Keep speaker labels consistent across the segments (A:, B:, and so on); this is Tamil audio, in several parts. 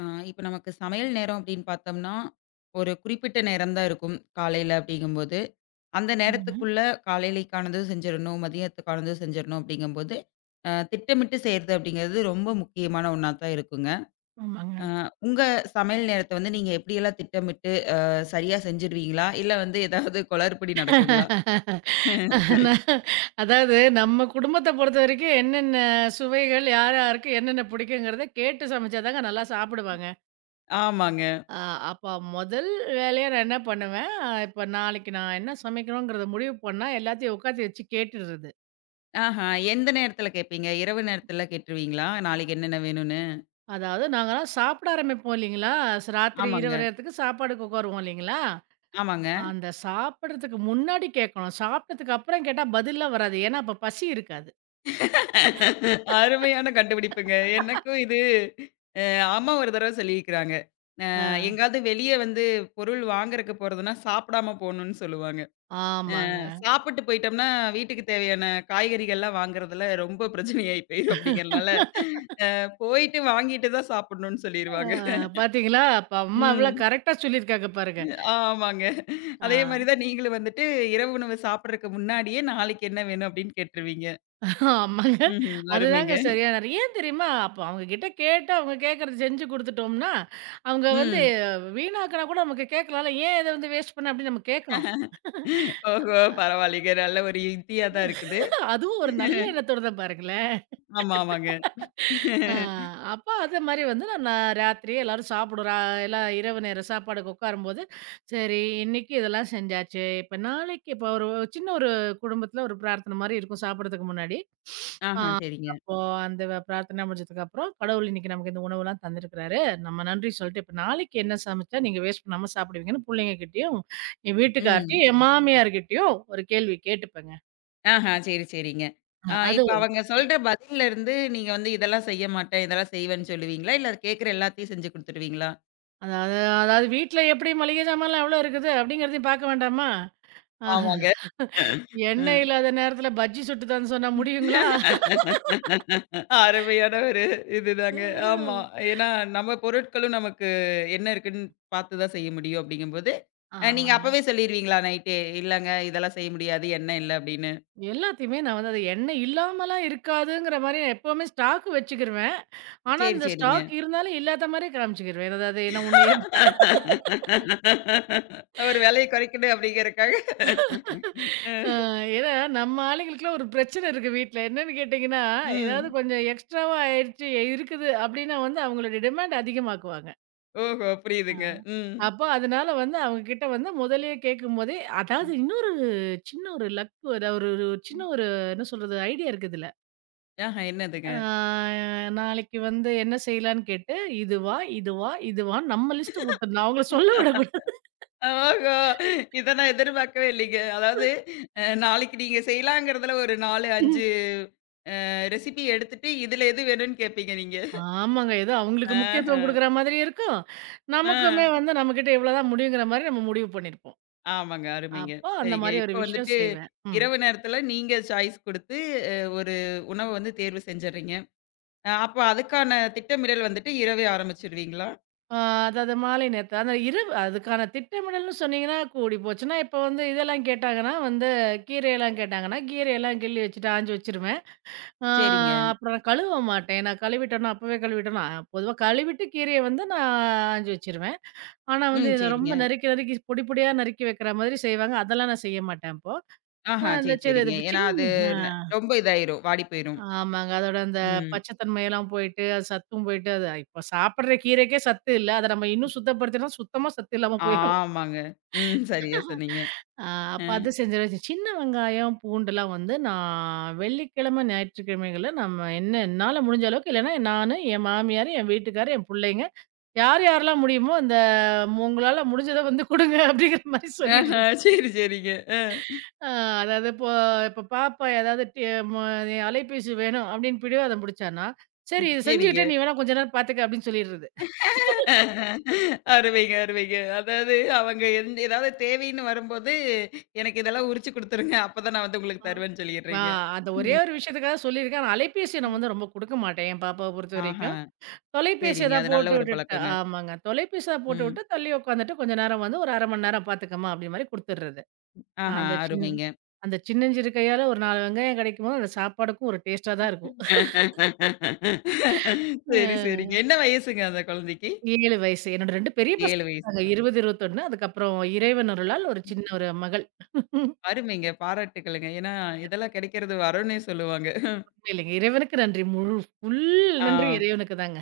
A: ஆ, இப்ப நமக்கு சமையல் நேரம் அப்படின்னு பார்த்தோம்னா, ஒரு குறிப்பிட்ட நேரம் தான் இருக்கும் காலையில அப்படிங்கும்போது, அந்த
B: ஆமாங்க,
A: நேரத்துக்குள்ள காலையிலக்கானதும் செஞ்சிரணும், மதியத்துக்கானதும் செஞ்சிரணும் அப்படிங்கும்போது, திட்டமிட்டு செய்றது அப்படிங்கிறது ரொம்ப முக்கியமான ஒண்ணா தான் இருக்குங்க.
B: ஆமாங்க.
A: அ உங்க சமையல் நேரத்த வந்து நீங்க எப்படியெல்லாம் திட்டமிட்டு சரியா செஞ்சுருவீங்களா? இல்ல வந்து ஏதாவது குளறுபடி நடக்குங்களா?
B: நான் அதாவது நம்ம குடும்பத்த பொறுத்தவரைக்கும் என்னென்ன சுவைகள் யார் யாருக்கு என்னென்ன பிடிக்குங்கிறத கேட்டு சமைச்சா தாங்க நல்லா சாப்பிடுவாங்க.
A: ஆமாங்க.
B: அ அப்ப முதல் வேலையா நான் என்ன பண்ணுவேன், இப்ப நாளைக்கு நான் என்ன சமைக்கிறோங்கிறத முடிவு பண்ணா எல்லாத்தையும் உட்காத்தி வச்சு கேட்டுடுறது.
A: ஆஹா. எந்த நேரத்துல கேட்பீங்க? இரவு நேரத்துல கேட்டுருவீங்களா? நாளைக்கு என்னென்ன வேணும்னு?
B: அதாவது நாங்கலாம் சாப்பிட ஆரம்பிப்போம் இல்லைங்களா? ஸ் ராத்திரி இரவு
A: ஆமாங்க.
B: நேரத்துக்கு சாப்பாடுக்கு உட்காருவோம் இல்லைங்களா?
A: ஆமாங்க.
B: அந்த சாப்பிடுறதுக்கு முன்னாடி கேட்கணும். சாப்பிட்டதுக்கு அப்புறம் கேட்டா பதில்லாம் வராது. ஏன்னா அப்ப பசி இருக்காது.
A: அருமையான கண்டுபிடிப்புங்க. எனக்கும் இது அ அம்மா ஒரு தடவ சொல்லியிருக்கிறாங்க.
B: அ
A: எங்கேயாவது வெளிய வந்து பொருள் வாங்குறக்கு போறதுன்னா, சாப்பிடாம போணும்னு சொல்லுவாங்க.
B: ஆமாங்க.
A: சாப்பிட்டு போயிட்டோம்னா, வீட்டுக்கு தேவையான காய்கறிகள்லாம் வாங்குறதுல ரொம்ப பிரச்சனையாயி போயிரும் அப்படிங்கிறனால, போயிட்டு வாங்கிட்டு தான் சாப்பிடணும்னு
B: ஆ
A: சொல்லிருவாங்க.
B: பாத்தீங்களா? அப்ப அம்மா எவ்வளோ
A: ம்.
B: கரெக்ட்டா சொல்லியிருக்காங்க பாருங்க.
A: ஆமாங்க.
B: ஆ
A: அதே மாரி தான் நீங்களும் வந்துட்டு இரவு உணவு சாப்பிடுறக்கு முன்னாடியே, நாளைக்கு என்ன வேணும் அப்படின்னு கேட்டுருவீங்க.
B: ஆமாங்க.
A: ம்ஹ்ம்.
B: அதுதாங்க
A: அருமைங்க.
B: சரியான நேரம். ஏன் தெரியுமா? அப்ப அவங்க கிட்ட கேட்டு அவங்க கேட்கறத செஞ்சு குடுத்துட்டோம்னா, அவங்க வந்து
A: ம்.
B: வீணாக்குனா கூட நமக்கு கேட்கலாம்ல. ஏன் இத வந்து வேஸ்ட் பண்ண அப்படின்னு நம்ம கேட்கணும்.
A: ஓஹோ! பரவாயில்லைங்க. நல்ல ஒரு யுக்தியா தான் இருக்குது.
B: அதுவும் ஒரு நல்ல எண்ணத்தோட தான் பாருங்களேன்.
A: ஆமா, ஆமாங்க.
B: ஆ, அப்ப அது மாரி வந்து நான் ராத்திரியே எல்லாரும் சாப்பிடுறோம். எல்லாம் இரவு நேர சாப்பாடுக்கு உட்காரும்போது, சரி இன்னைக்கு இதெல்லாம் செஞ்சாச்சு. இப்ப நாளைக்கு இப்ப ஒரு சின்ன ஒரு குடும்பத்தில ஒரு பிரார்த்தனை மாரி இருக்கும் சாப்பிடுறதுக்கு முன்னாடி. ஆ
A: ஆஹா, சரிங்க.
B: அப்போ அந்த பிரார்த்தனை முடிஞ்சதுக்கப்புறம், கடவுள் இன்னைக்கு நமக்கு இந்த உணவுலாம் தந்திருக்கிறாரு. நம்ம நன்றி சொல்லிட்டு, இப்ப நாளைக்கு என்ன சமைச்சா நீங்க வேஸ்ட் பண்ணாம சாப்பிடுவீங்கன்னு புள்ளைங்ககிட்டயும், என்
A: ம்.
B: வீட்டுக்கார்ட்டயும், என் மாமியார்கிட்டயும் ஒரு கேள்வி கேட்டுப்பேங்க.
A: ஆஹா, சரி, சரிங்க. ஆ
B: அது
A: இப்ப அவங்க சொல்ற பதில்ல இருந்து நீங்க வந்து இதெல்லாம் செய்ய மாட்டேன், இதெல்லாம் செய்வேன்னு சொல்லுவீங்களா? இல்ல கேட்கிற எல்லாத்தையும் செஞ்சு குடுத்துருவீங்களா?
B: அதாவது அதாவது வீட்ல எப்படி மளிகை சாமான்லாம் எவ்வளோ இருக்குது அப்படிங்கிறதையும் பார்க்க வேண்டாமா? ஆஹா.
A: ஆமாங்க.
B: எண்ணெய்
A: ம்.
B: இல்லாத நேரத்துல பஜ்ஜி சுட்டுதான்னு சொன்னா முடியுங்களா?
A: அருமையான ஒரு இதுதாங்க. ஆமா. ஏன்னா நம்ம பொருட்களும் நமக்கு என்ன இருக்குன்னு பார்த்து தான் செய்ய முடியும் அப்படிங்கும்போது, நீங்க
B: ஆமாங்க.
A: அப்பவே சொல்லிருவீங்களா நைட்டே? இல்லங்க இதெல்லாம் செய்ய முடியாது, எண்ணெய் இல்ல அப்படின்னு.
B: எல்லாத்தையுமே நான் வந்து அது எண்ணெய் இல்லாமலாம் இருக்காதுங்கிற மாரி எப்பவுமே ஸ்டாக் வச்சுக்கிருவேன். ஆனா,
A: சரி,
B: அந்த
A: சரிங்க.
B: ஸ்டாக் இருந்தாலும் இல்லாத மாரி காமிச்சுக்கிருவேன். அதாவது ஏன்னா உன்னையே.
A: அவரு விலைய குறைக்கணும் அப்படிங்கிறக்காக. அ.
B: அ ஏன்னா நம்ம ஆளுங்களுக்குலாம் ஒரு பிரச்சனை இருக்கு வீட்ல. என்னன்னு கேட்டீங்கன்னா, ஏதாவது
A: ம்.
B: கொஞ்சம் எக்ஸ்ட்ராவா ஆயிடுச்சு இருக்குது அப்டின்னா வந்து அவங்களுடைய டிமாண்ட் அதிகமாக்குவாங்க.
A: ஓஹோ!
B: ஆ.
A: புரியுதுங்க. ம்.
B: அப்ப அதனால வந்து அவங்க கிட்ட வந்து முதல்லயே கேட்கும்போதே அதாவது
A: ம்.
B: இன்னொரு சின்ன ஒரு லக் அத ஒரு ஒரு சின்ன ஒரு என்ன சொல்றது ஐடியா இருக்கு இதுல.
A: ஆஹா என்னதுங்க?
B: ஆ நாளைக்கு வந்து என்ன செய்யலான்னு கேட்டு, இதுவா, இதுவா, இதுவான்னு நம்ம லிஸ்ட் குடுத்துடணும். அவங்கள சொல்ல விடக்கூடாது.
A: ஓஹோ! இத நான் எதிர்பார்க்கவே இல்லைங்க. அதாவது நாளைக்கு நீங்க செய்யலாங்கிறதுல ஒரு 4, 5 ரெசிபி எடுத்துட்டு, இதுல எது வேணும்னு கேட்பீங்க நீங்க.
B: ஆமாங்க. ஏதோ அவங்களுக்கு
A: ஆஹ.
B: முக்கியத்துவம் குடுக்குற மாதிரி இருக்கும்.
A: ஆ.
B: நமக்குமே வந்து நம்மகிட்ட இவ்வளோதான் முடியுங்கிற மாரி நம்ம முடிவு பண்ணியிருப்போம்.
A: ஆமாங்க. அருமைங்க.
B: அப்போ அந்த
A: சரிங்க.
B: மாரி
A: இப்ப
B: ஒரு விஷயம்
A: வந்துட்டு
B: செய்வேன். ம்.
A: இரவு நேரத்துல நீங்க சாய்ஸ் குடுத்து, ஒரு உணவ வந்து தேர்வு செஞ்சர்றீங்க. அப்ப அதுக்கான திட்டமிடல் வந்துட்டு இரவே ஆரம்பிச்சுருவீங்களா?
B: ஆ, அதாவது மாலை நேரத்து. அந்த இரவு அதுக்கான திட்டமிடல்னு சொன்னீங்கன்னா, கூடி போச்சுன்னா, இப்ப வந்து இதெல்லாம் கேட்டாங்கன்னா வந்து கீரையெல்லாம் கேட்டாங்கன்னா, கீரையெல்லாம் கிள்ளி வச்சுட்டு ஆஞ்சு வச்சுருவேன். ஆ
A: சரிங்க.
B: அப்புறம் நான் கழுவ மாட்டேன். அப்பவே கழுவிட்டோன்னா, பொதுவா கழுவிட்டு கீரைய வந்து நான் ஆஞ்சு வச்சுருவேன். ஆனா வந்து
A: ம்.
B: இத ரொம்ப
A: சரிங்க.
B: நறுக்கி நறுக்கி பொடி பொடியா நறுக்கி வைக்கிற மாதிரி செய்வாங்க. அதெல்லாம் நான் செய்ய மாட்டேன் அப்போ. ஆ
A: ஆஹா.
B: இந்த
A: சரி,
B: சி-
A: சரிங்க.
B: இது
A: ஏன்னா அது
B: சின்ன.
A: ந ரொம்ப இதாயிரும். வாடி போயிரும்.
B: ஆமாங்க. அதோட அந்த
A: ம்.
B: பச்சத்தன்மையெல்லாம் போயிட்டு, அது சத்தும் போயிட்டு, அது இப்ப சாப்பிடுற கீரைக்கே சத்து இல்ல. அத நம்ம இன்னும் சுத்தப்படுத்தினா சுத்தமா சத்து இல்லாம போயிரும்.
A: ஆமாங்க. ம். சரியா சொன்னீங்க.
B: அ
A: அ.
B: அப்ப அது செஞ்சுருவேன். சின்ன வெங்காயம், பூண்டுலாம் வந்து நான் வெள்ளிக்கிழமை, ஞாயிற்றுக்கிழமைகள்ல நம்ம என்ன என்னால முடிஞ்ச அளவுக்கு இல்லன்னா நானு, என் மாமியாரு, என் வீட்டுக்காரு, என் புள்ளைங்க யார் யாரெல்லாம் முடியுமோ அந்த உங்களால முடிஞ்சத வந்து குடுங்க அப்படிங்கிற மாரி
A: ஆஹா.
B: சொல்லிடுறது.
A: சரி, சரிங்க. அ.
B: ஆ, அதாவது இப்போ இப்போ பாப்பா ஏதாவது ம- அலைபேசி வேணும் அப்படின்னு பிடிவாதம் பிடிச்சானா சரி இது
A: சரிங்க.
B: செஞ்சுக்கிட்டே நீ வேணா கொஞ்ச நேரம் பாத்துக்க அப்படின்னு சொல்லிடுறது.
A: அருமைங்க, அருமைங்க. அதாவது அவங்க எந்த ஏதாவது தேவைன்னு வரும்போது, எனக்கு இதெல்லாம் உரிச்சு குடுத்துருங்க. அப்பதான் நான் வந்து
B: ஆ,
A: உங்களுக்கு தருவேன்னு
B: ஆ,
A: சொல்லிடுறீங்க.
B: அந்த ஒரே
A: ம்.
B: ஒரு விஷயத்துக்காக சொல்லியிருக்கேன் ஆனா, அலைபேசி நான் வந்து ரொம்ப கொடுக்க மாட்டேன் என் பாப்பாவை பொறுத்த
A: ஆஹா.
B: வரைக்கும். தொலைபேசி
A: சரிங்க.
B: ஏதாவது
A: அது நல்ல
B: போட்டு
A: ஒரு
B: விட்டுட்டு
A: பழக்கங்க.
B: ஆமாங்க தொலைபேசி ஏதாவது போட்டு
A: ம்.
B: விட்டு தள்ளி உட்காந்துட்டு கொஞ்ச நேரம் வந்து ஒரு அரை மணி நேரம் பாத்துக்கமா அப்படி மாதிரி கொடுத்துடுறது. ஆ,
A: ஆஹா.
B: அந்த சின்
A: அருமைங்க.
B: அந்த சின்னஞ்சிறு கையால ஒரு 4 வெங்காயம் கிடைக்கும் போது அந்த சாப்பாடுக்கும் ஒரு டேஸ்டா தான் இருக்கும்.
A: சரி, சரிங்க. என்ன வயசுங்க அந்த குழந்தைக்கு?
B: 7 வயசு. என்னோட 2 பெரிய பசங்க
A: 7
B: இருக்காங்க.
A: வயசுல.
B: 20, 21 அதுக்கப்புறம் இறைவன் அருளால் ஒரு சின்ன ஒரு மகள்.
A: அருமைங்க. பாராட்டுக்கள்ங்க. ஏன்னா, இதெல்லாம் கிடைக்கிறது வரம்னே சொல்லுவாங்க.
B: உண்மையிலேங்க. இறைவனுக்கு நன்றி. முழு ஃபுல்
A: ஆ,
B: நன்றி இறைவனுக்கு தாங்க.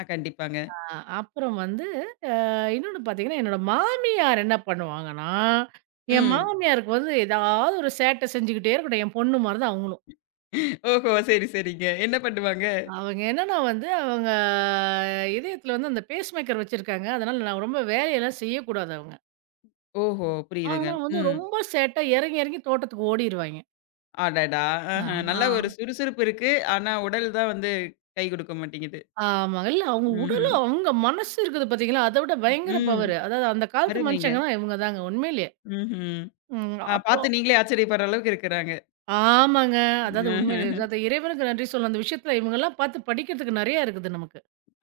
A: கண்டிப்பாங்க.
B: அ அப்புறம் வந்து அ இன்னொன்னு பார்த்தீங்கன்னா, என்னோட மாமியார் என்ன பண்ணுவாங்கன்னா, என்
A: ம்.
B: மாமியாருக்கு வந்து ஏதாவது ஒரு சேட்ட செஞ்சுக்கிட்டே இருக்கட்டும். என் பொண்ணு மாரி தான் அவங்களும்.
A: ஓஹோ! சரி, சரிங்க. என்ன பண்ணுவாங்க?
B: அவங்க என்னன்னா வந்து அவங்க இதயத்தில வந்து அந்த பேஸ்மேக்கர் வச்சிருக்காங்க. அதனால நான் ரொம்ப வேலையெல்லாம் செய்யக்கூடாது அவங்க.
A: ஓஹோ! புரியுதுங்க.
B: ஆனா வந்து
A: ம்.
B: ரொம்ப சேட்டா இறங்கி இறங்கி தோட்டத்துக்கு ஓடிருவாய்ங்க.
A: அடடா! ஆஹ. நல்ல
B: ஆ.
A: ஒரு சுறுசுறுப்பு இருக்கு. ஆனா, உடல் தான் வந்து கை குடுக்க மாட்டேங்குது.
B: ஆமாங்க. இல்ல அவங்க உடலும்,
A: ம்ஹ்ம்.
B: அவங்க மனசு இருக்குது பார்த்தீங்களா, அத விட பயங்கர
A: ம்.
B: பவரு. அதாவது அந்த காலத்து
A: அருமைங்க.
B: மனுஷங்கன்னா இவங்க தாங்க உண்மையிலேயே.
A: ம்ஹ்ம்.
B: ம். அப்போ
A: பார்த்து நீங்களே ஆச்சரியப்படுற அளவுக்கு இருக்குறாங்க.
B: ஆமாங்க. அதாவது உண்மையிலேயே.
A: ஆஹ.
B: அதாவது இறைவனுக்கு நன்றி சொல்ல அந்த விஷயத்துல இவங்கலாம் பார்த்து படிக்கிறதுக்கு நெறைய இருக்குது நமக்கு.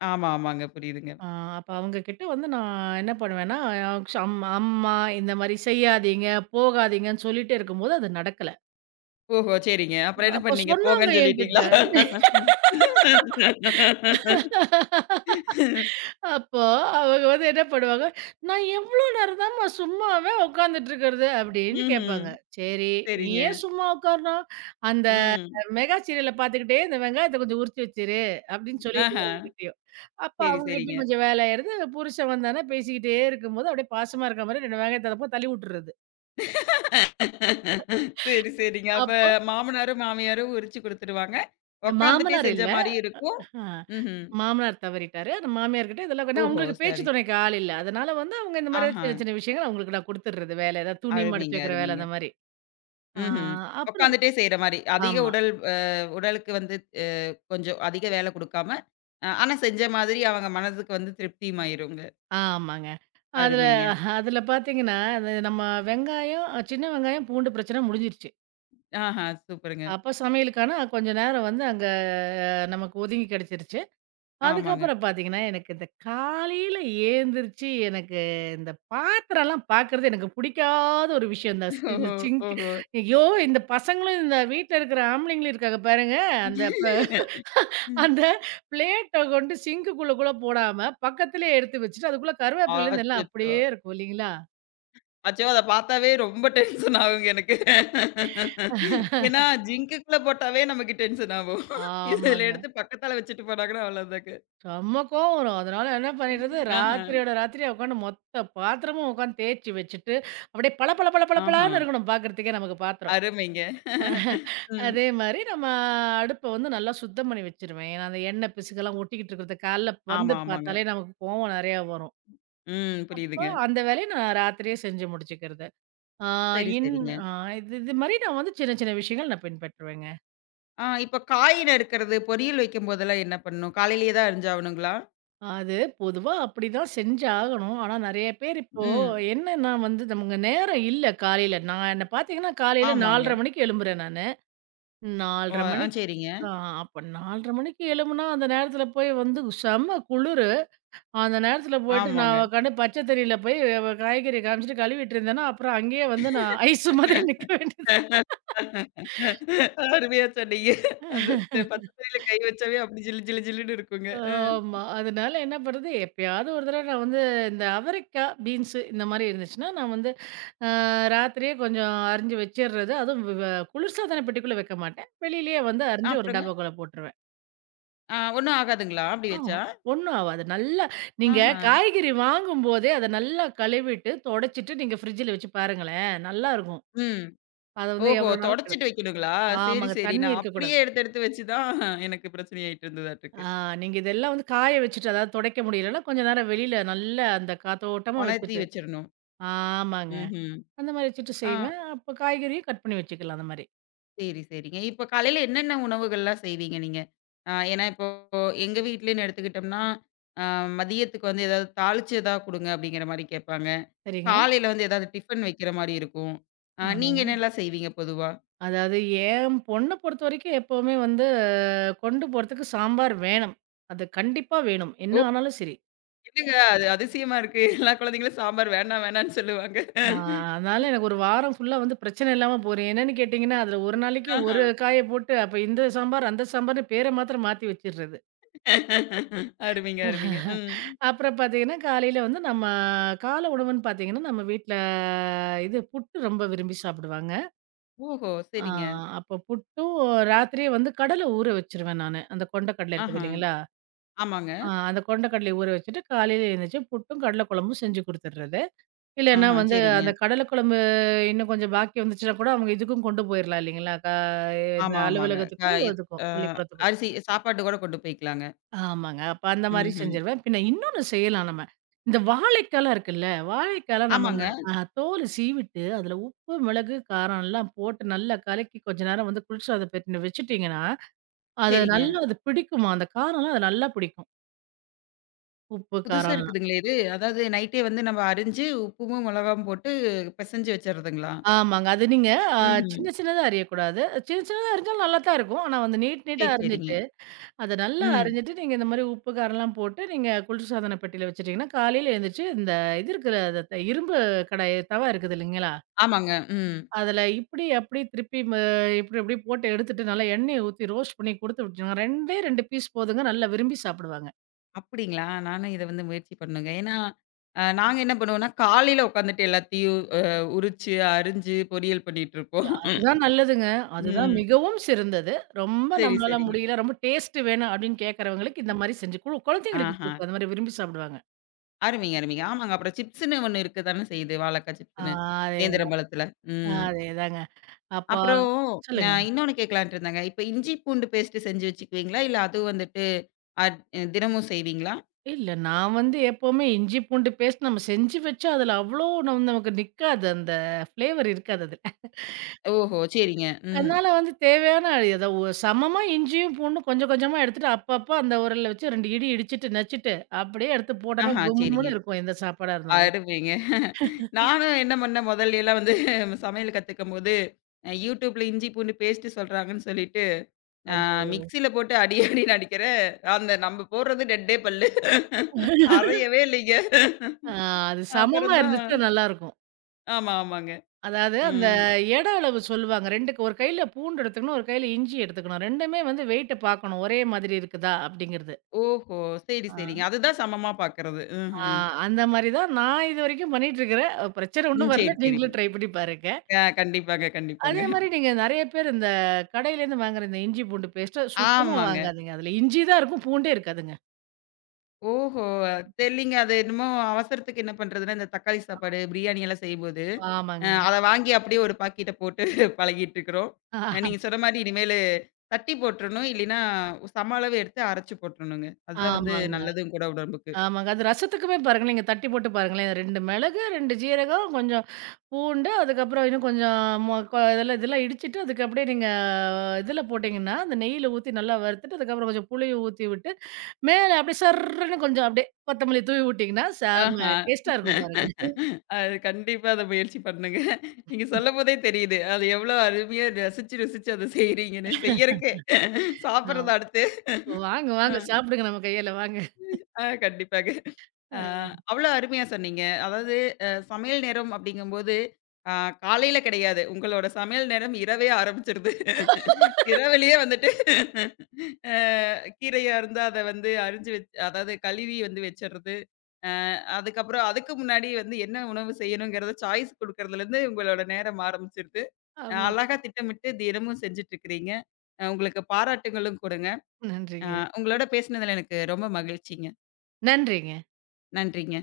A: ஆமா, ஆமாங்க. புரியுதுங்க.
B: ஆ அப்ப அவங்க கிட்ட வந்து நான் என்ன பண்ணுவேன்னா, அம்மா அம்மா இந்த மாரி செய்யாதீங்க, போகாதீங்கன்னு சொல்லிட்டே இருக்கும்போது அது நடக்கல.
A: ஓஹோ! சரிங்க. அப்புறம் என்ன
B: அப்போ
A: பண்ணீங்க?
B: சொன்னாங்க
A: போங்கன்னு
B: என்கிட்ட.
A: சொல்லிட்டீங்களா?
B: அப்போ அவங்க வந்து என்ன பண்ணுவாங்க, "நான் எவ்ளோ நேரம் தாம்மா சும்மாவே உட்காந்துட்டு இருக்கிறது?" அப்படின்னு
A: ம்ஹ்ம்.
B: கேட்பாங்க. சரி, "நீ
A: சரிங்க.
B: ஏன் சும்மா உட்காரணும்? அந்த
A: ம்.
B: மெகா சீரியல பார்த்துக்கிட்டே இந்த வெங்காயத்த கொஞ்சம் உரிச்சு வச்சிரு" அப்படின்னு
A: ஆஹா.
B: சொல்லிடுவேன் அவங்ககிட்டயும். அப்ப
A: சரி, சரிங்க.
B: அவங்ககிட்டயும் கொஞ்சம் வேலை ஆயிருது. புருஷன் வந்தான்னா பேசிக்கிட்டே இருக்கும்போது அப்படியே பாசமா இருக்க மாரி 2 வெங்காயத்த அப்ப தள்ளி விட்டுறது.
A: சரி, சரிங்க. அப்ப
B: அப்போ
A: மாமனாரும், மாமியாரும் உரிச்சு குடுத்துருவாங்க. உட்காந்துட்டே
B: மாமனார்
A: செஞ்ச
B: இல்ல.
A: மாரி இருக்கும்.
B: ஆ.
A: ம்ஹ்ம்.
B: மாமனார் தவறிட்டாரு. அந்த மாமியார்கிட்ட இதெல்லாம் கொஞ்சம்
A: ஓஹோ!
B: அவங்களுக்கு பேச்சு
A: சரி.
B: துணைக்கு ஆள் இல்ல. அதனால வந்து அவங்க இந்த மாரி
A: ஆஹா.
B: சின்ன சின்ன விஷயங்கள் அவங்களுக்கு நான் குடுத்துடுறது வேல. ஏதாவது துணி மடிச்சு
A: அருமைங்க,
B: வைக்கிற வேல
A: அருமைங்க.
B: அந்த மாரி. ஆ
A: ம்ஹ்ம்.
B: அப்புறம்
A: உட்காந்துட்டே செய்ற மாரி. அதிக
B: ஆமா.
A: உடல் உடலுக்கு வந்து அ கொஞ்சம் அதிக வேலை குடுக்காம, ஆனா செஞ்ச மாதிரி அவங்க மனதுக்கு வந்து திருப்தியுமாயிரும்.
B: ஆமாங்க. அதுல
A: அருமைங்க.
B: அதுல பார்த்தீங்கன்னா, அது நம்ம வெங்காயம் சின்ன வெங்காயம், பூண்டு பிரச்சனை முடிஞ்சிருச்சு.
A: ஆஹா, சூப்பருங்க.
B: அப்ப சமையலுக்கான கொஞ்ச நேரம் வந்து அங்க நமக்கு ஒதுங்கி கிடைச்சிருச்சு.
A: ஆமாங்க.
B: அதுக்கப்புறம் பார்த்தீங்கன்னா, எனக்கு இந்த காலையில ஏந்திரிச்சு எனக்கு இந்த பாத்திரம்லாம் பார்க்கறது எனக்கு பிடிக்காத ஒரு விஷயம் தான்.
A: ஓஹோ!
B: இந்த சிங்க்.
A: ஓஹோ!
B: ஐயோ! இந்த பசங்களும் இந்த வீட்ல இருக்கிற ஆம்பளைங்களும் இருக்காங்க பாருங்க. அந்த ப
A: ம்.
B: அந்த பிளேட்ட கொண்டு சிங்க்குக்குள்ள கூட போடாம பக்கத்திலேயே எடுத்து வச்சுட்டு அதுக்குள்ள கருவேப்பிலருந்து எல்லாம்
A: அச்சச்சோ!
B: அப்படியே இருக்கும் இல்லைங்களா?
A: அச்சோ! அத பார்த்தாவே ரொம்ப டென்ஷன் ஆகுங்க எனக்கு. ஏன்னா, ஜிங்குக்குள்ள போட்டாவே நமக்கு டென்ஷன் ஆகும். இதுல
B: ஆமாங்க.
A: எடுத்து பக்கத்தால வச்சுட்டு போனாங்கன்னா அவ்வளோதாங்க.
B: செம்ம கோவம் வரும். அதனால என்ன பண்ணிடுறது,
A: ஆஹா,
B: ராத்திரியோட ராத்திரியா உட்காந்து மொத்த பாத்திரமும் உட்காந்து தேய்ச்சு வச்சுட்டு, அப்படியே பளபள
A: ஆஹா.
B: பளபளன்னு இருக்கணும் பார்க்கறதுக்கே நமக்கு பாத்திரம்.
A: அருமைங்க.
B: அஹ்,
A: ம்.
B: அதே மாரி நம்ம அடுப்ப வந்து நல்லா சுத்தம் பண்ணி வச்சுருவேன். ஏன்னா, அந்த எண்ணெய் பிசுக்கெல்லாம் ஒட்டிக்கிட்டு இருக்கிறத காலைல
A: ஆமா,
B: வந்து
A: ஆமாங்க.
B: பார்த்தாலே நமக்கு கோவம் நெறையா வரும்.
A: ம்.
B: அப்போ
A: புரியுதுங்க.
B: அந்த வேலைய நான் ராத்திரியே செஞ்சு முடிச்சுக்கிறது. ஆ
A: சரி,
B: இன்
A: சரிங்க.
B: ஆ இது இது மாரி நான் வந்து சின்ன சின்ன விஷயங்கள் நான் பின்பற்றுவேங்க.
A: ஆ இப்ப காய் நறுக்கிறது, பொரியல் வைக்கும்போதெல்லாம் என்ன பண்ணணும்? காலையிலேயே தான் அரிஞ்சாகணுங்களா?
B: அது பொதுவா அப்படிதான் செஞ்சு ஆகணும். ஆனா நெறைய பேர் இப்போ
A: ம்.
B: என்னன்னா வந்து நமக்கு நேரம் இல்ல காலையில. நான் என்ன பார்த்தீங்கன்னா காலையில
A: ஆமாங்க.
B: 4:30 மணிக்கு எழும்புறேன் நானு.
A: ஓ!
B: 4:30
A: ஆ
B: மணிக்கு.
A: சரிங்க.
B: ஆ அப்ப 4:30 மணிக்கு எழும்புனா அந்த நேரத்தில போய் வந்து செம குளிரு. அந்த நேரத்துல போயிட்டு
A: ஆமாங்க.
B: நான் உக்காந்து பச்சை தண்ணியில போய் காய்கறிய காமிச்சுட்டு கழுவிட்டு இருந்தேன்னா, அப்புறம் அங்கேயே வந்து நான் ஐஸ் மாதிரி நிக்க வேண்டியது.
A: அருமையா சொன்னீங்க. அந்த த பச்சத்தண்ணில கை வச்சாவே அப்படி ஜிலு ஜிலு ஜிலுன்னு இருக்குங்க. அ.
B: ஆமா. அதனால என்ன பண்றது, எப்பயாவது ஒரு தடவ நான் வந்து இந்த அவரைக்கா, பீன்ஸு இந்த மாரி இருந்துச்சுன்னா, நான் வந்து அ ராத்திரியே கொஞ்சம் அரிஞ்சு வச்சிர்றது. அதுவும் வ வ- குளிர்சாதன பெட்டிக்குள்ள வைக்க மாட்டேன். வெளியிலேயே வந்து அரிஞ்சு ஒரு
A: அப்புறங்க?
B: டப்பாக்குள்ள போட்டுருவேன்.
A: ஆ ஒண்ணும் ஆகாதுங்களா? அப்படி
B: ஆமா.
A: வச்சா?
B: ஒண்ணும் ஆவாது. நல்லா நீங்க
A: ஆஹா.
B: காய்கறி வாங்கும்போதே அத நல்லா கழுவிட்டு, தொடச்சிட்டு நீங்க ஃப்ரிட்ஜில வச்சு பாருங்களேன். நல்லா இருக்கும்.
A: ம்.
B: அது வந்து
A: ஓஹோ!
B: எவ்வளோ நாளும் கெட.
A: தொடச்சிட்டு வைக்கணுங்களா? சரி,
B: ஆமாங்க.
A: சரி.
B: தண்ணி
A: நான் அப்படியே
B: இருக்கக்கூடாது.
A: எடுத்து எடுத்து வச்சு தான் எனக்கு பிரச்சனை ஆயிட்டு இருந்ததாட்டுருக்கு.
B: ஆ நீங்க இதெல்லாம் வந்து காய வச்சுட்டு, அதாவது தொடைக்க முடியலன்னா, கொஞ்ச நேரம் வெளியில நல்லா அந்த காத்தோட்டமா
A: உணர்த்தி
B: வச்சுட்டு.
A: வச்சிரணும்.
B: ஆமாங்க.
A: ம்ஹ்ம்.
B: அந்த மாரி வச்சுட்டு
A: ஆ.
B: செய்வேன். அப்ப காய்கறியும் கட் பண்ணி வச்சுக்கலாம் அந்த மாரி.
A: சரி, சரிங்க. இப்ப காலையில என்னென்ன உணவுகள்லாம் செய்வீங்க நீங்க? ஏன்னா இப்போ எங்க வீட்லன்னு எடுத்துக்கிட்டோம்னா, அ மதியத்துக்கு வந்து ஏதாவது தாளிச்சு ஏதாவது குடுங்க அப்படிங்கிற மாரி கேட்பாங்க.
B: சரிங்க.
A: காலையில வந்து ஏதாவது டிஃபன் வைக்கிற மாரி இருக்கும். நீங்க
B: ஆமாங்க.
A: என்னலாம் செய்வீங்க பொதுவா?
B: அதாவது என் பொண்ண பொறுத்தவரைக்கும் எப்பவுமே வந்து கொண்டு போறதுக்கு சாம்பார் வேணும். அது கண்டிப்பா வேணும். என்ன
A: ஓ!
B: ஆனாலும் சரி.
A: என்னங்க அது அதிசயமா இருக்கு. எல்லா குழந்தைங்களும் சாம்பார் வேண்டாம் வேணான்னு சொல்லுவாங்க.
B: ஆ அதனால எனக்கு ஒரு வாரம் ஃபுல்லா வந்து பிரச்சனை இல்லாம போறேன். என்னன்னு கேட்டீங்கன்னா, அதுல ஒரு நாளைக்கு
A: ஆஹா.
B: ஒரு காய போட்டு, அப்ப இந்த சாம்பார், அந்த சாம்பார்ன்னு பேர மாத்திரம் மாத்தி வச்சுர்றது.
A: அருமைங்க, அருமைங்க. ம்.
B: அப்புறம் பார்த்தீங்கன்னா, காலையில வந்து நம்ம காலை உணவுன்னு பார்த்தீங்கன்னா, நம்ம வீட்ல இது புட்டு ரொம்ப விரும்பி சாப்பிடுவாங்க.
A: ஓஹோ!
B: ஆ
A: சரிங்க.
B: அப்போ புட்டும் ராத்திரியே வந்து கடலை ஊற வச்சுருவேன் நானு. அந்த கொண்ட கடலை இருக்குது
A: ஆஹா.
B: இல்லைங்களா?
A: ஆமாங்க.
B: அந்த கொண்ட கடலைய ஊற வச்சுட்டு, காலையில எழுந்திரிச்சு புட்டும், கடலை குழம்பும் செஞ்சு குடுத்துடுறது. இல்லன்னா
A: ஆஹா.
B: வந்து
A: சரிங்க.
B: அந்த கடலை குழம்பு இன்னும் கொஞ்சம் பாக்கி வந்துச்சுன்னா கூட, அவங்க இதுக்கும் கொண்டு போயிரலாம் இல்லைங்களா? இந்த
A: ஆமா, ஆமாங்க. க
B: அலுவலகத்துக்கும், இதுக்கும்
A: அ
B: பள்ளிக்கூடத்துக்கும்.
A: அரிசி சாப்பாட்டு கூட கொண்டு போய்க்கலாங்க.
B: ஆமாங்க. அப்ப அந்த மாரி
A: ம்ஹ்ம்.
B: செஞ்சுருவேன். பின்ன இன்னொன்னு செய்யலாம் நம்ம. இந்த வாழைக்காலாம் இருக்குல்ல, வாழைக்கால நம்ம
A: ஆமாங்க.
B: ந அ தோல சீவிட்டு, அதுல உப்பு, மிளகு, காரம்லாம் போட்டு நல்லா கலக்கி கொஞ்ச நேரம் வந்து குளிர்சாத பெட்டில வச்சுட்டீங்கன்னா, அது
A: சரிங்க.
B: நல்லா அது பிடிக்குமாம். அந்த காரம்லாம் அது நல்லா பிடிக்கும். உப்பு,
A: புதுசா
B: காரம்லாம்.
A: இருக்குதுங்களே இது. அதாவது நைட்டே வந்து நம்ம அரிஞ்சு உப்புமும், மிளகாவும் போட்டு பெசஞ்சு வச்சறதுங்களா?
B: ஆமாங்க. அது நீங்க அ
A: ம்ஹ்ம்.
B: சின்ன சின்னதா அரியக்கூடாது. சின்ன சின்னதா அரிஞ்சாலும் நல்லா தான் இருக்கும். ஆனா வந்து நீட்டா
A: சரி, சரிங்க.
B: அரிஞ்சிட்டு அத நல்லா ம்.
A: ம்.
B: அரிஞ்சிட்டு, நீங்க இந்த மாரி உப்பு, காரம்லாம் போட்டு, நீங்க குளிர்சாதன பெட்டியில வச்சுட்டீங்கன்னா, காலையில எழுந்திரிச்சு இந்த இது இருக்கிற அந்த இரும்பு கடாய் தவா இருக்குது இல்லைங்களா?
A: ஆமாங்க. ம்.
B: அதில இப்படி, அப்படி திருப்பி இப்படி, அப்படி போட்டு எடுத்துட்டு, நல்லா எண்ணெய ஊத்தி ரோஸ்ட் பண்ணி குடுத்து விட்டோங்க. 2டே 2 பீஸ் போதுங்க. நல்லா விரும்பி சாப்பிடுவாங்க.
A: அப்படிங்களா? நானும் இத வந்து முயற்சி பண்ணுங்க. ஏன்னா, நாங்க என்ன பண்ணுவோம்னா, காலையில உட்காந்துட்டு எல்லாத்தையும் உரிச்சு, அரிஞ்சு பொரியல் பண்ணிட்டுருப்போம்.
B: அதுதான் நல்லதுங்க. அதுதான்
A: ம்.
B: மிகவும் சிறந்தது. ரொம்ப
A: சரி,
B: நம்மளால
A: சரிங்க.
B: முடியல, ரொம்ப டேஸ்ட் வேணும் அப்படின்னு கேட்கறவங்களுக்கு இந்த மாரி செஞ்சு குழந்தைங்களுக்கு
A: ஆஹா.
B: குடுக்கலாம். அந்த மாரி விரும்பி சாப்பிடுவாங்க.
A: அருமைங்க, அருமைங்க. ஆமாங்க. அப்புறம் சிப்ஸ்ன்னு ஒண்ணு இருக்க தானே செய்யுது. வாழக்கா
B: ஆ
A: சிப்ஸ்ன்னு. நேந்திரம்
B: அதேதான்,
A: பழத்துல. ம்.
B: அதேதாங்க. அப்போ
A: அப்புறம்
B: சொல்லுங்க.
A: நான் இன்னொன்னு கேட்கலான்ட்டு இருந்தேங்க. இப்ப இஞ்சி பூண்டு பேஸ்ட் செஞ்சு வச்சுக்குவீங்களா? இல்ல அது வந்துட்டு அட் தினமும் செய்வீங்களா?
B: இல்ல. நான் வந்து எப்பவுமே இஞ்சி, பூண்டு பேஸ்ட் நம்ம செஞ்சு வச்சா, அதுல அவ்ளோ நமக்கு நிக்காது. அந்த ஃப்ளேவர் இருக்காது அதுல.
A: ஓஹோ! சரிங்க. ம்.
B: அதனால வந்து தேவையான ஏதோ சமமா இஞ்சியும், பூண்டும் கொஞ்சம் கொஞ்சமா எடுத்துட்டு, அப்பப்ப அந்த உரல்ல வச்சு 2 இடி இடிச்சுட்டு, நச்சுட்டு, அப்படியே எடுத்து போட்டோன்னா
A: ஆஹா, சரிங்க.
B: கும்முன்னு இருக்கும் எந்த சாப்பாடா இருந்தாலும்.
A: அருமைங்க. நானும் என்ன பண்ணேன் முதல்லேலாம் வந்து சமையல் கத்துக்கும்போது, YouTubeல இஞ்சி பூண்டு பேஸ்ட் சொல்றாங்கன்னு சொல்லிட்டு, அ
B: ஐயோ!
A: மிக்ஸியில போட்டு அடி அடின்னு அடிக்கிறேன். அந்த நம்ம போடுறது ரெட்டே பல்லு. அரையவே இல்லைங்க.
B: ஆ அது சமமா
A: அப்புறம் தான்
B: இருந்துச்சுன்னா நல்லாருக்கும்.
A: ஆமா, ஆமாங்க.
B: அதாவது அந்த
A: ம்.
B: எட அளவு சொல்லுவாங்க. 2க்கு ஒரு கையில பூண்டு எடுத்துக்கணும், ஒரு கையில இஞ்சி எடுத்துக்கணும். 2மே வந்து வெயிட்ட பார்க்கணும். ஒரே மாதிரி இருக்குதா? அப்படிங்கிறது.
A: ஓஹோ! சரி,
B: ஆ.
A: சரிங்க. அதுதான் சமமா பார்க்கறது.
B: ஆ
A: ம்ஹ்ம்.
B: அந்த மாரி தான் நான் இதுவரைக்கும் பண்ணிட்டுருக்கிறேன். பிரச்சனை
A: ம்.
B: ஒண்ணும் வரல.
A: சரி, சரிங்க.
B: நீங்களும் ட்ரை பண்ணி பாருங்க.
A: ஆ கண்டிப்பாங்க, கண்டிப்பாங்க.
B: அதே மாரி நீங்க நெறைய பேர் இந்த கடையிலேருந்து வாங்குற இந்த இஞ்சி பூண்டு பேஸ்ட்ட சுத்தமா
A: ஆமாங்க.
B: வாங்காதீங்க. அதுல இஞ்சி தான் இருக்கும். பூண்டே இருக்காதுங்க.
A: ஓஹோ! தெரிலீங்க. அது என்னமோ அவசரத்துக்கு என்ன பண்றதுன்னா, இந்த தக்காளி சாப்பாடு, பிரியாணி எல்லாம் செய்யும்போது,
B: ஆமாங்க.
A: அத வாங்கி அப்படியே ஒரு பாக்கெட்ட போட்டு பழகிட்டு இருக்கிறோம். நீங்க சொன்ன மாரி இனிமேலு தட்டி போட்டுறணும். இல்லைன்னா சம அளவு எடுத்து அரைச்சு போட்டுறணுங்க. அதுதான் வந்து
B: ஆமாங்க,
A: நல்லதும் கூட உடம்புக்கு.
B: ஆமாங்க. அது ரசத்துக்குமே பாருங்களேன், நீங்க தட்டி போட்டு பாருங்களேன். 2 மிளகு, 2 ஜீரகம், கொஞ்சம் பூண்டு, அதுக்கப்புறம் இன்னும் கொஞ்சம் மொ கொ இதெல்லாம் இதெல்லாம் இடிச்சுட்டு, அதுக்கு அப்படியே நீங்க இதுல போட்டீங்கன்னா, அந்த நெய்யில ஊத்தி நல்லா வறுத்துட்டு, அதுக்கப்புறம் கொஞ்சம் புளிய ஊத்தி விட்டு மேல அப்படியே சர்ருன்னு கொஞ்சம் அப்படியே கொத்தமல்லி தூவி விட்டீங்கன்னா, செம
A: ஆஹா.
B: டேஸ்ட்டா இருக்கும் பாருங்க.
A: அது கண்டிப்பா அத முயற்சி பண்ணுங்க. நீங்க சொல்லும்போதே தெரியுது. அது எவ்வளோ அருமையா ரசிச்சு, ருசிச்சு அத செய்றீங்கன்னு. செய்யறக்கே.
B: ஆ.
A: சாப்பிடுறது அடுத்து.
B: வாங்க,
A: ஆ.
B: வாங்க சாப்பிடுங்க நம்ம கையால வாங்க.
A: ஆ கண்டிப்பாங்க. ஆ அவ்வளோ அருமையா சொன்னீங்க. அதாவது சமையல் நேரம் அப்படிங்கும்போது, ஆ காலையில கிடையாது. உங்களோட சமையல் நேரம் இரவே ஆரம்பிச்சிருது. இரவிலேயே வந்துட்டு அ கீரையா இருந்தா அத வந்து அரிஞ்சு வச்சு அதாவது கழுவி வந்து வச்சுறது. அ அதுக்கப்புறம் அதுக்கு முன்னாடி வந்து என்ன உணவு செய்யணுங்கிறத சாய்ஸ் குடுக்கறதுலேருந்து உங்களோட நேரம் ஆரம்பிச்சிருது.
B: ஆமா.
A: அழகா திட்டமிட்டு தினமும் செஞ்சுட்டு இருக்கிறீங்க. உங்களுக்கு பாராட்டுகளும் கூடங்க. அ
B: நன்றிங்க.
A: உங்களோட பேசினதுல எனக்கு ரொம்ப மகிழ்ச்சிங்க.
B: நன்றிங்க.
A: நன்றிங்க.